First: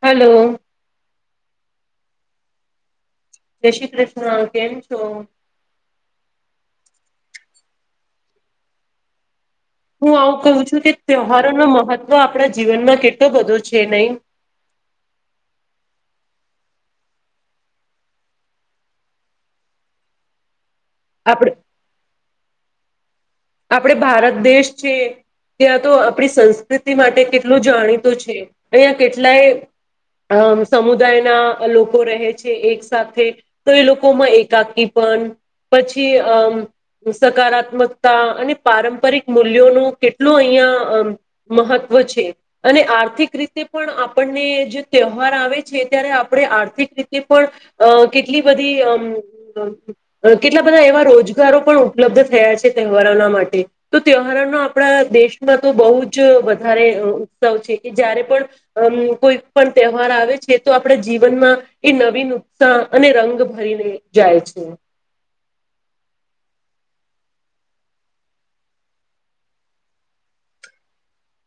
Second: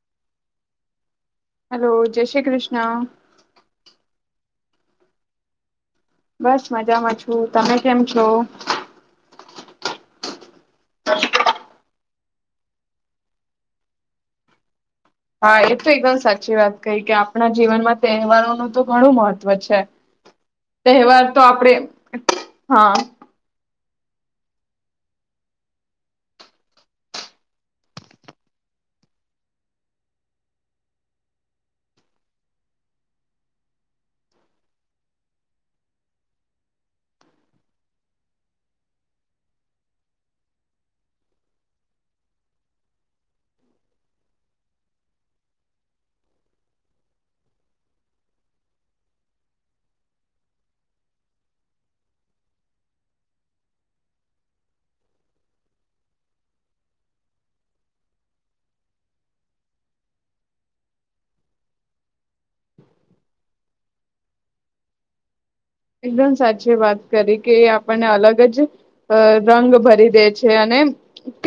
Hello. Hello જય શ્રી કૃષ્ણ. જય શ્રી કૃષ્ણ કેમ છો બસ મજામાં છું. તમે કેમ છો? હું આવું કહું છું કે તહેવારો નો મહત્વ આપણા જીવનમાં કેટલો બધો છે નહી? હા એ તો એકદમ સાચી વાત કહી, કે આપણા જીવનમાં તહેવારોનું તો ઘણું મહત્વ છે. તહેવાર તો આપણે આપડે હા. આપણે ભારત દેશ છે ત્યાં તો આપણી સંસ્કૃતિ માટે કેટલું જાણીતો છે. અહીયાં કેટલાય અમ સમુદાયના લોકો રહે છે એક સાથે, તો એ લોકોમાં એકાંકી પણ, પછી અમ સકારાત્મક તા અને પારંપરિક મૂલ્યોનું કેટલું અહીયાં અહ મહત્વ છે, અને આર્થિક રીતે પણ આપણને જે તહેવાર આવે છે ત્યારે આપણે આર્થિક રીતે પણ અહ કેટલી બધી અમ અહ કેટલા બધા એવા રોજગારો પણ ઉપલબ્ધ થયા છે. કે તહેવારોના માટે. તો તહેવારોનો આપણા દેશમાં તો બહુ જ વધારે ઉત્સવ છે, કે જયારે પણ અમ કોઈ પણ તહેવાર આવે છે, તો આપણે જીવનમાં એ નવીન ઉત્સાહ અને રંગ ભરીને જાય છે. એકદમ સાચી વાત કરી કે આપણને અલગ જ રંગ અહ ભરી દે છે, અને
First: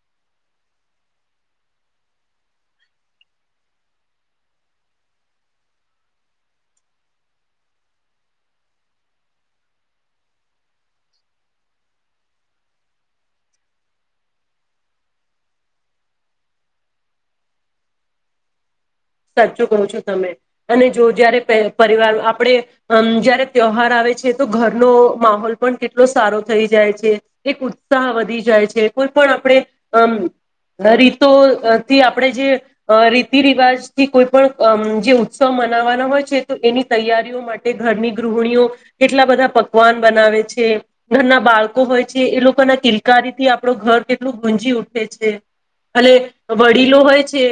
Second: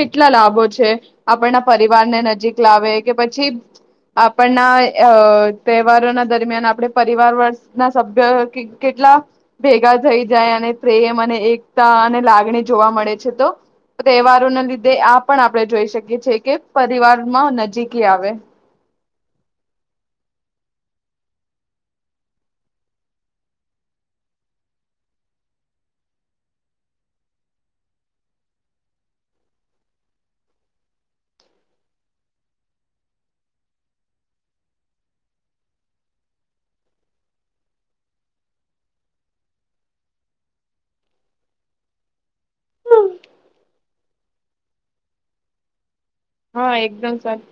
કેટલા લાભો છે. આપણના પરિવારને નજીક લાવે કે પછી આપણના અહ તહેવારોના દરમિયાન આપણે પરિવાર વર ના સભ્ય કે કેટલા ભેગા થઈ જાય અને પ્રેમ અને એકતા અને લાગણી જોવા મળે છે તો, તહેવારોના લીધે આ પણ આપણે જોઈ શકીએ છીએ કે પરિવારમાં નજીકી આવે. સાચું કહો છો તમે. અને જો જયારે પહે પરિવાર આપણે અમ જયારે તહેવાર આવે છે તો ઘરનો માહોલ પણ કેટલો સારો થઈ જાય છે, એક ઉત્સાહ વધી જાય છે, કોઈ પણ આપણે અમ રીતો અહ થી આપણે જે અહ રીતિ રિવાજ થી કોઈ પણ અમ જે ઉત્સવ મનાવવાના હોય છે તો એની તૈયારીઓ માટે ઘરની ગૃહિણીઓ કેટલા બધા પકવાન બનાવે છે, ઘરના બાળકો હોય છે એ લોકોના તિલકારીથી આપણો ઘર કેટલું ગુંજી ઉઠે છે. અલે હા વડીલો એકદમ હોય સાચ છે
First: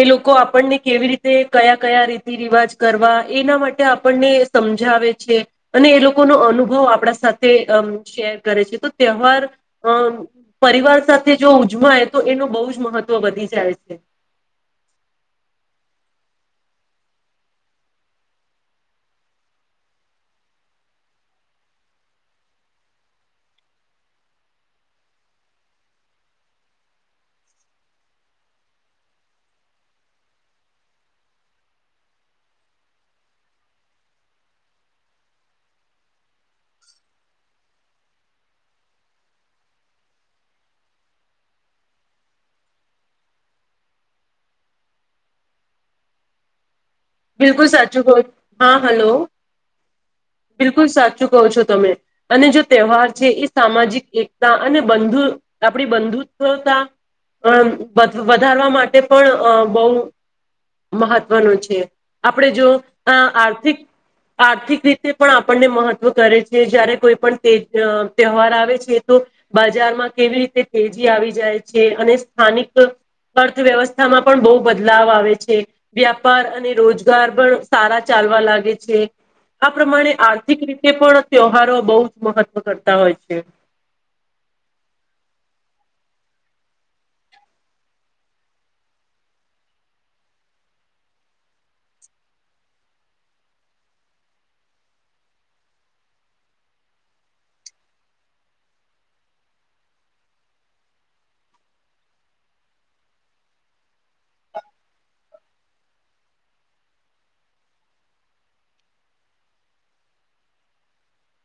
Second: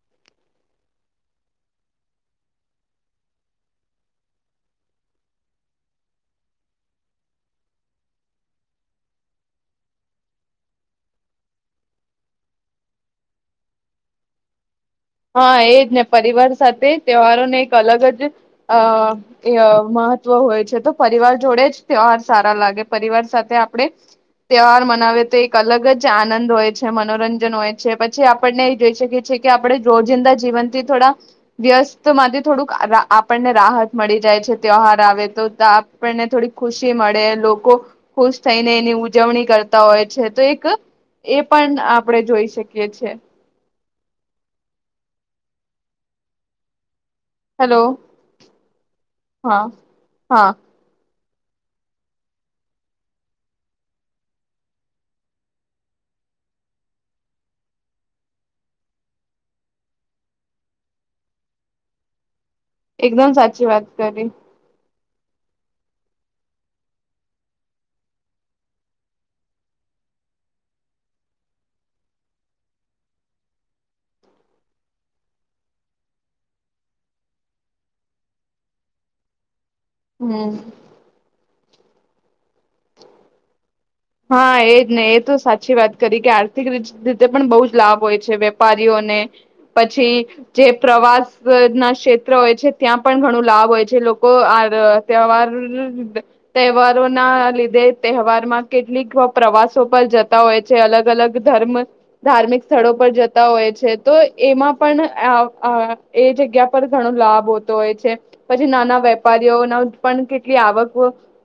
એ લોકો આપ પણને કેવી રીતે કયા-કયા રીતિ રિવાજ કરવા એના માટે આપણને એ સમજાવે છે, અને એ લોકોનો અનુભવ આપણા સાથે અમ શેર કરે છે તો તહેવાર અહ પરિવાર સાથે જો ઉજવાય તો એનું બહુ જ મહત્ત્વ વધી જાય છે. હા એ જ ને પરિવાર સાથે તહેવારોને એક અલગ જ અહ ય મહત્વ હોય છે, તો પરિવાર જોડે જ તહેવાર સારા લાગે. પરિવાર સાથે આપણે તહેવાર મનાવે તો એક અલગ જ આનંદ હોય છે, મનોરંજન હોય છે, પછી આપણને જોઈ શકીએ છીએ કે આપણે રોજિંદા જીવનથી થોડા વ્યસ્ત માંથી થોડુંક આપણને રાહત મળી જાય છે, તહેવાાર આવે તો આપણને થોડી ખુશી મળે લોકો ખુશ થઈને એની ઉજવણી કરતા હોય છે, તો એક એ પણ આપણે જોઈ શકીએ છેએ બિલકુલ હેલો સાચુંલ હા હલો હા હા બિલકુલ સાચું કહો છો તમે અને જો તહેવાર છે એ સામાજિક એકતા અને બંધુ આપણી બંધુત્વતા વધારવા માટે પણ બહુ મહત્વનો છે, આપણે જો એકદમ સાચી આર્થિક વાત કરી આર્થિક રીતે પણ આપણને મહત્વ કરે છે જયારે કોઈ પણ તે તહેવાર આવે છે, તો બજારમાં કેવી રીતે તેજી આવી જાય છે અને સ્થાનિક અર્થવ્યવસ્થામાં પણ બહુ બદલાવ આવે છે, વ્યાપાર અને રોજગાર પણ સારા ચાલવા લાગે છે, આ પ્રમાણે હમ આર્થિક રીતે પણ ત્યહારો બહુ જ મહત્વ કરતા હોય છે, હા એજ ને એ તો સાચી વાત કરી કે આર્થિક રીતે પણ બહુ જ લાભ હોય છે વેપારીઓને પછી જે પ્રવાસ ના ક્ષેત્ર હોય છે ત્યાં પણ ઘણું લાભ હોય છે લોકો આ તહેવાર તહેવારોના લીધે તહેવારમાં કેટલીક પ્રવાસો પર જતા હોય છે અલગ અલગ ધર્મ ધાર્મિક સ્થળો પર જતા હોય છે, તો એમાં પણ એ જગ્યા પર ઘણો લાભ હોતો હોય છે પછી નાના વેપારીઓના પણ કેટલી આવક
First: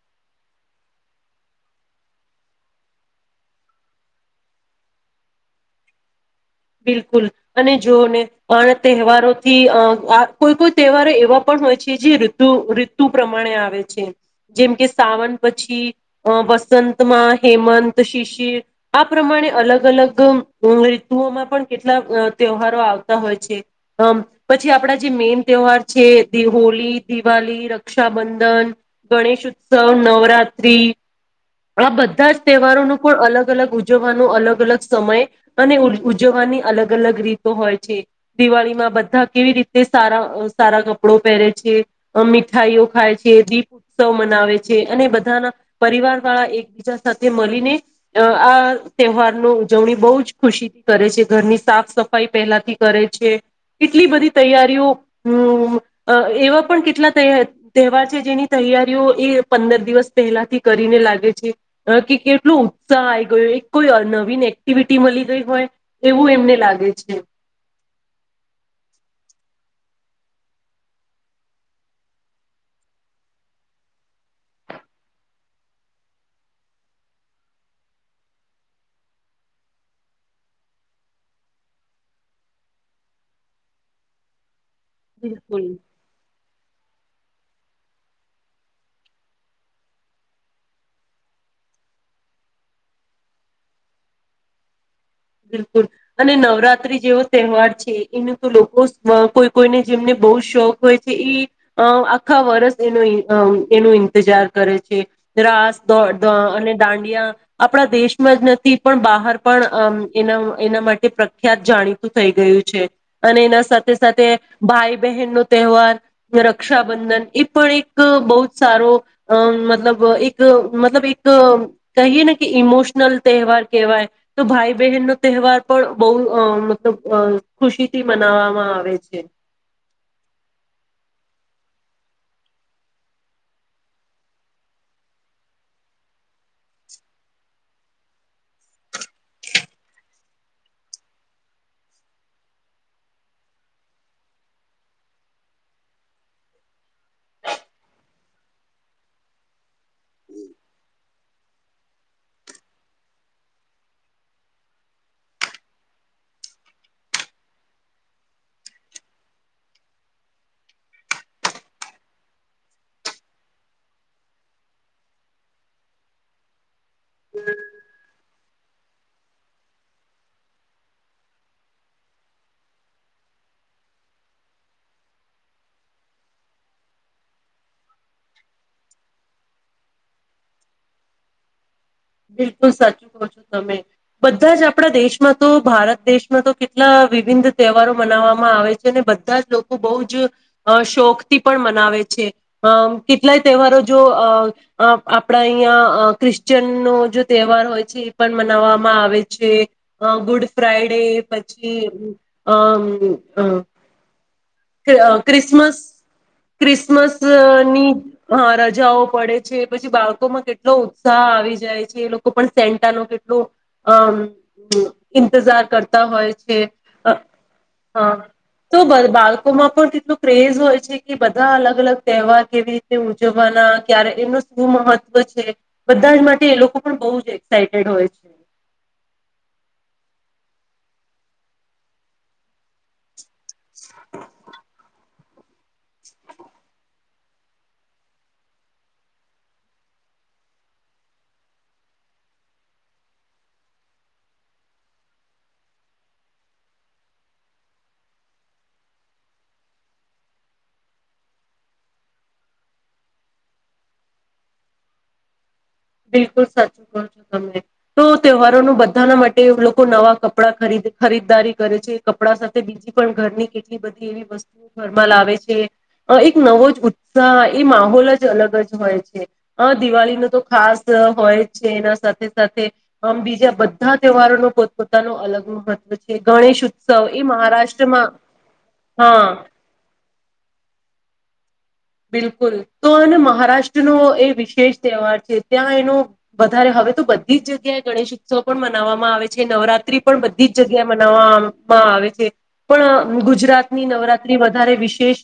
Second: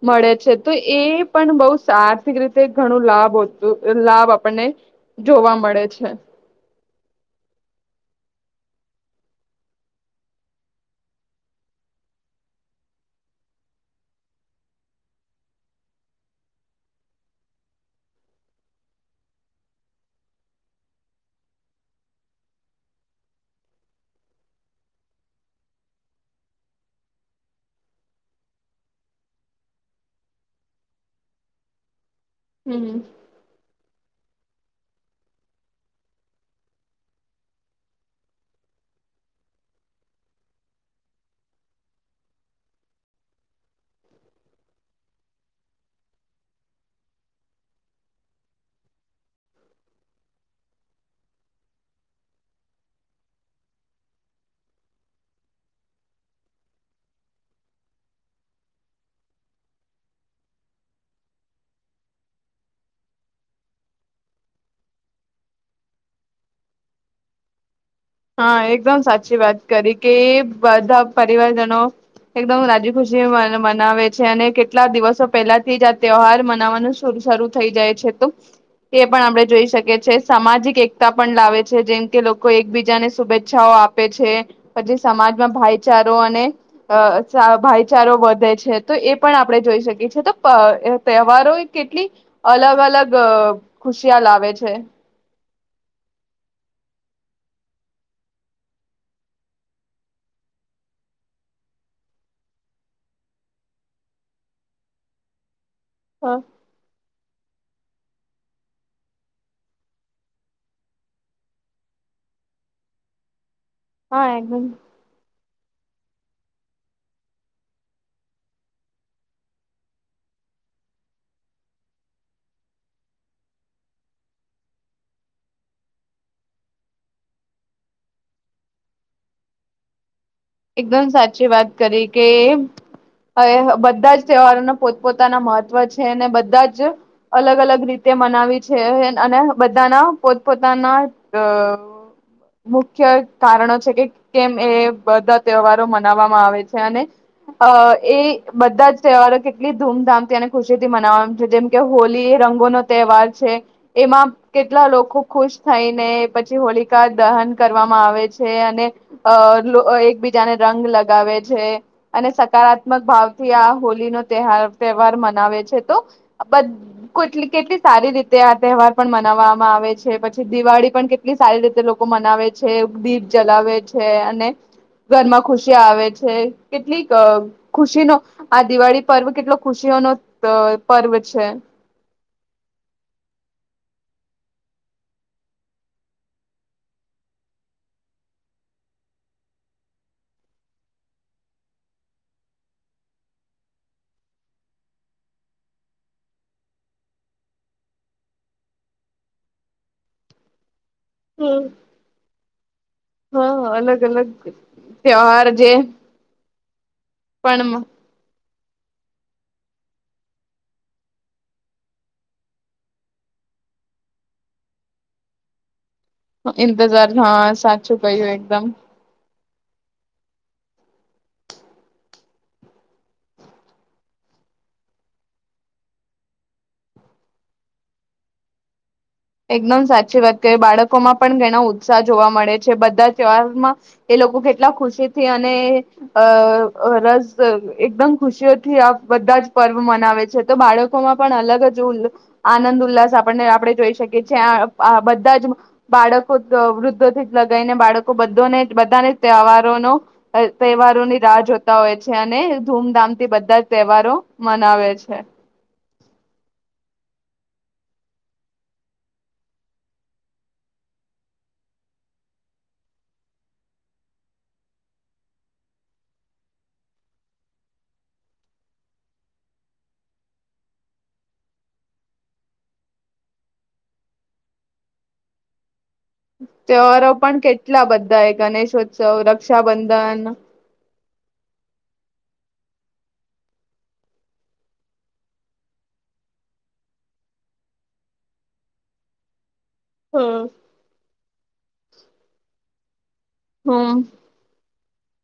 મળે છે તો એ પણ બહુ સાર રીતે ઘણું લાભું લાભ આપણને જોવા મળે છે, બિલકુલ અને જોઓ ને તહેવારોથી અ આ કોઈ કોઈ તહેવારો એવા પણ હોય છે, જે ઋતુ ઋતુ પ્રમાણે આવે છે જેમ કે સાવન પછી અ વસંતમાં હેમંત શિશિર આ પ્રમાણે અલગ અલગ ઋતુઓમાં પણ કેટલા તહેવારો આવતા હોય છે, હમ પછી આપડા જે મેન તહેવાર છે હોળ દિવાળી રક્ષાબંધન ગણેશ ઉત્સવ નવરાત્રી આ બધા બધા જ તહેવારોનો હમ પણ અલગ અલગ ઉજવ ન અલગ અલગ સમય અને ઉજવવાની અલગ અલગ રીતો હોય છે, દિવાળીમાં બધા કેવી રીતે સારા સારા કપડો પહેરે છે મીઠાઈઓ ખાય છે દીપ ઉત્સવ મનાવે છે, અને બધાના પરિવાર વાળા એકબીજા સાથે મળીને આ તહેવારની ઉજવણી બહુ જ ખુશી કરે છે ઘરની સાફ સફાઈ પહેલાથી કરે છે કેટલી બધી તૈયારીઓ હમ એવા પણ કેટલા તહેવાર છે, જેની તૈયારીઓ એ પંદર દિવસ પહેલાથી કરીને લાગે છે, કે કેટલો ઉત્સાહ આવી ગયો એક કોઈ નવીન એક્ટિવિટી મળી ગઈ હોય એવું એમને લાગે છે, હા એકદમ સાચી વાત કરી કે બધા પરિવારજનો એકદમ રાજી ખુશી મનાવે છે, અને કેટલા દિવસો પહેલાથી જ આ તહેવાર મનાવવાનું શરૂ થઈ જાય છે, તો એ પણ આપડણે જોઈ શકીએ છીએ સામાજિક એકતા પણ લાવે છે જેમ કે લોકો એકબીજા બીજાને શુભેચ્છાઓ આપે છે, પછી સમાજમાં બિલકુલ ભાઈચારો અને અ ભાઈચારો વધે છે તો એ પણ આપણે જોઈ શકીએ છીએ, તો તહેવારો કેટલી અલગ અલગ ખુશિયા લાવે છે. બિલકુલ અને નવરાત્રી જેવો તહેવાર છે એનું તો લોકો કોઈ કોઈને જેમને બહુ શોખ હોય છે, એ આખા વર્ષ એનો એનો ઈંતજાર કરે છે રાસ અને દાંડિયા આપણા દેશમાં જ નથી પણ બહાર પણ અમ એના એના માટે પ્રખ્યાત જાણીતું થઈ ગયું છે, અને એના સાથે સાથે હા એકદમ ભાઈ બહેન ન તહેવાર રક્ષાબંધન એ પણ એક બહ જ સારો અ મતલબ એક મતલબ એક કહીએ ને કે ઇમોશનલ તહેવાર કેહેવાય તો ભાઈ બહેન નો તહેવાર પણ બહ મતલબ ખુશીથી મનાવામાં આવે છે, એકદમ સાચી વાત કરી કે હવે બધા જ તહેવારોના પોતપોતાના મહત્વ છે અને બધા જ અલગ અલગ રીતે મનાવી છે અને બધાના પોતપોતાના મુખ્ય કારણો છે કે કેમ એ તવારો મનાવામાં આવે છે, અને એ બધા જ તહેવારો કેટલી ધૂમધામથી અને ખુશી થી મનાવામાં છે જેમ કે હોલી એ રંગોનોો તહેવાર છે, એમાં કેટલા લોકો ખુશ થઈને પછી હોલિકા દહન કરવામાં આવે છે, અને એક જને રંગ લગાવે છે અને સકારાત્મક ભાવથી આ હોલી નો ત તહેવાર મનાવે છે, તો બ ટલી કેટલી સારી રીતે આ તહેવાર પણ મનાવવામાં આવે છે, પછી દિવાળી પણ કેટલી સારી રીતે લોકો મનાવે છે દીપ જલાવે છે, અને ઘરમાં ખુશી આવે છે કેટલીક ખુશીનો આ દિવાળી પર્વ કેટલો ખુશીઓનો પર્વ છે, બિલકુલ સાચું કહો છો તમે બધા જ આપણા દેશમાં તો ભારત દેશમાં તો કેટલા વિવિન તહેવારો મનાવવામાં આવે છે અને બધા જ લોકો બહ જ શોખ થી પણ મનાવે છે, અ કેટલાય તહેવારો જો આપણા અહીંયા ક્રિશ્ચિયન નો તહેવાર હોય છે એ પણ મનાવામાં આવે છે, ગુડ ફ્રાઈડે તે હમ પછી [unintelligible] હા અલગ અલગ ત્યોહાર જે ક્રિસમસ ક્રિસ્ ક્રિમસ પણ ની હા રાજ જોઉ પડે છે પછી બાળકોમાં કેટલો ઉત્સાહ આવી જાય છે, એ લોકો પણ સેન્ટાનો કેટલો અમ ઇંતજાર કર તા હોય છે, ઇંતજાર હા સાચું હ કહ્યું એકદમ તો બર બાડ લોકોમાં પણ તેટલું ક્રેઝ હોય છે, કે બધા અલગ અલગ તહેવાર કેવી રીતે ઉજવવાના ક્યારે એમનું શું મહત્વ છે. બધા જ માટે એ લોકો પણ બહુ જ એક્સાઈટેડ હોય એકદમ સાચી વાત કરી બાળકોમાં પણ ઘણો ઉત્સાહ જોવા મળે છે બધાવામાં એ લોકો કેટલા ખુશી થી અને અ રસ એકદમ ખુશીઓથી આ બધા જ પર્વ મનાવે છે, તો બાળકોમાં પણ અલગ જ આનંદ ઉલ્લાસ આપણને આપણે જોઈ શક કિએ છીએ બધા જ બાળકો વૃદ્ધોથી જ લગાવને બાળકો બને બધાને તહેવારોનો તહેવારોની રાહ જોતા હોય છે, અને ધૂમધામથી બધા જ તહેવારો મનાવે છે. બિલકુલ સાચું ક છો તમે તો તહેવારો ન બધાના માટે લોકો નવા કપડા ખરીદ ખરીદદારી કરે છે, કપડા સાથે બીજી પણ ઘરની કેટલી બધી એવી વસ્તુ ઘરમાં લાવે છે એક નવો જ ઉત્સાહ એ માહોલ જ અલગ જ હોય છે. દિવાળીનો તો ખાસ હોય છે, એના સાથે સાથે આમ બીજા બધા તહેવારો ન પોતપોતાનું અલગ મહત્વ છે ગણેશ ઉત્સવ તહેવારો એ પણ કેટલા મહારાષ્ટ્રમાં બધા ગણેશોત્સવ, હા રક્ષાબંધન બિલકુલ તો મહારાષ્ટ્રનો એ વિશેષ તહેવાર છે ત્યાં એનો વધારે હવે તો બધી જ જગ્યાએ ગણેશ ઉત્સવ પણ મનાવવામાં આવે છે. નવરા ત્રી પણ હમ બધી જ જગ્યા મનાવવાવામાં આવે છે. પણ ગુજરાતની હમ નવરાત્રી વધારે વિશ શેષ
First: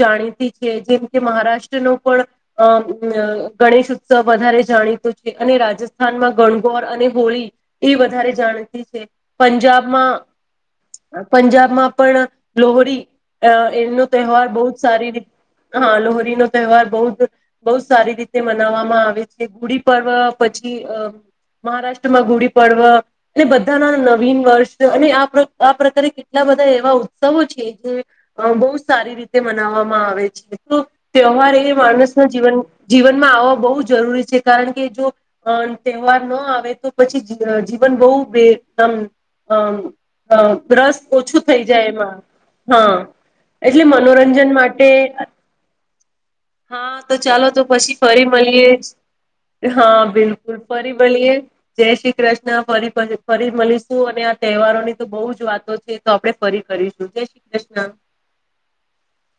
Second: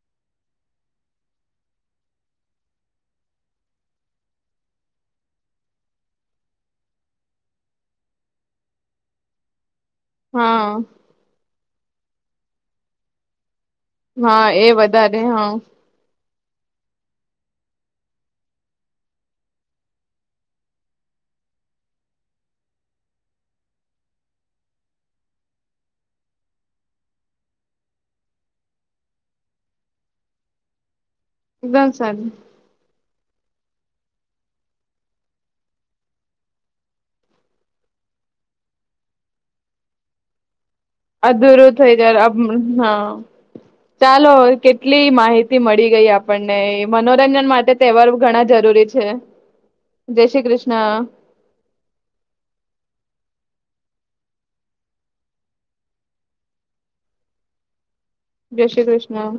જાણીતી જેમ કે મહારાષ્ટ્ર નો પણ અ ગણેશ ઉત્સવ વધારે જાણીતો છે, અને રાજસ્થાનમાં ગણગોર અને હોળી એ વધારે જાણીતી છે, પંજાબ માં હા પંજાબ માં પણ લોહરી અ એનો હા તહેવાર એ બહત સારી વધારે રીત હા માલોહરી નો તહેવાર બહુ બહુ સારી રીતે મનાવવામાં આવે છે. ગુડી પર્વ પછી મહારાષ્ટ્રમાં ગુડી પર્વ અને બધાના નવીન વર્ષ અને આ આ પ્રકારે કેટલા બધા એવા ઉત્સવો છે જે બહ સારી રીતે મનાવવામાં આવે તો ત્યવવાર એ એકદમ માણસ સારું ન જીવન જીવન આવવા બહુ જરૂરી છે કારણ કે જો તહેવાર ન આવે તો પછી જીવન બહુમ ર્રસ ઓછું થઈ જાય એમાં હા એટલે મનોરંજન માટે થી મળી ગઈ આપ હા તો ચાલો તો પછી ફરી ઘણા મળીએ જરૂરી છે હા જય શ્રી બિલકુલ ફરી કૃષ્ણ મળીએ જય શ્રી કૃષ્ણ ફરી ફરી મલીશ. અને આ તહેવારો ની તો બહુ જ વાતો છે, તો આપણે ફરી કરીશું. જય શ્રી કૃષ્ણ. જય શ્રી કૃષ્ણ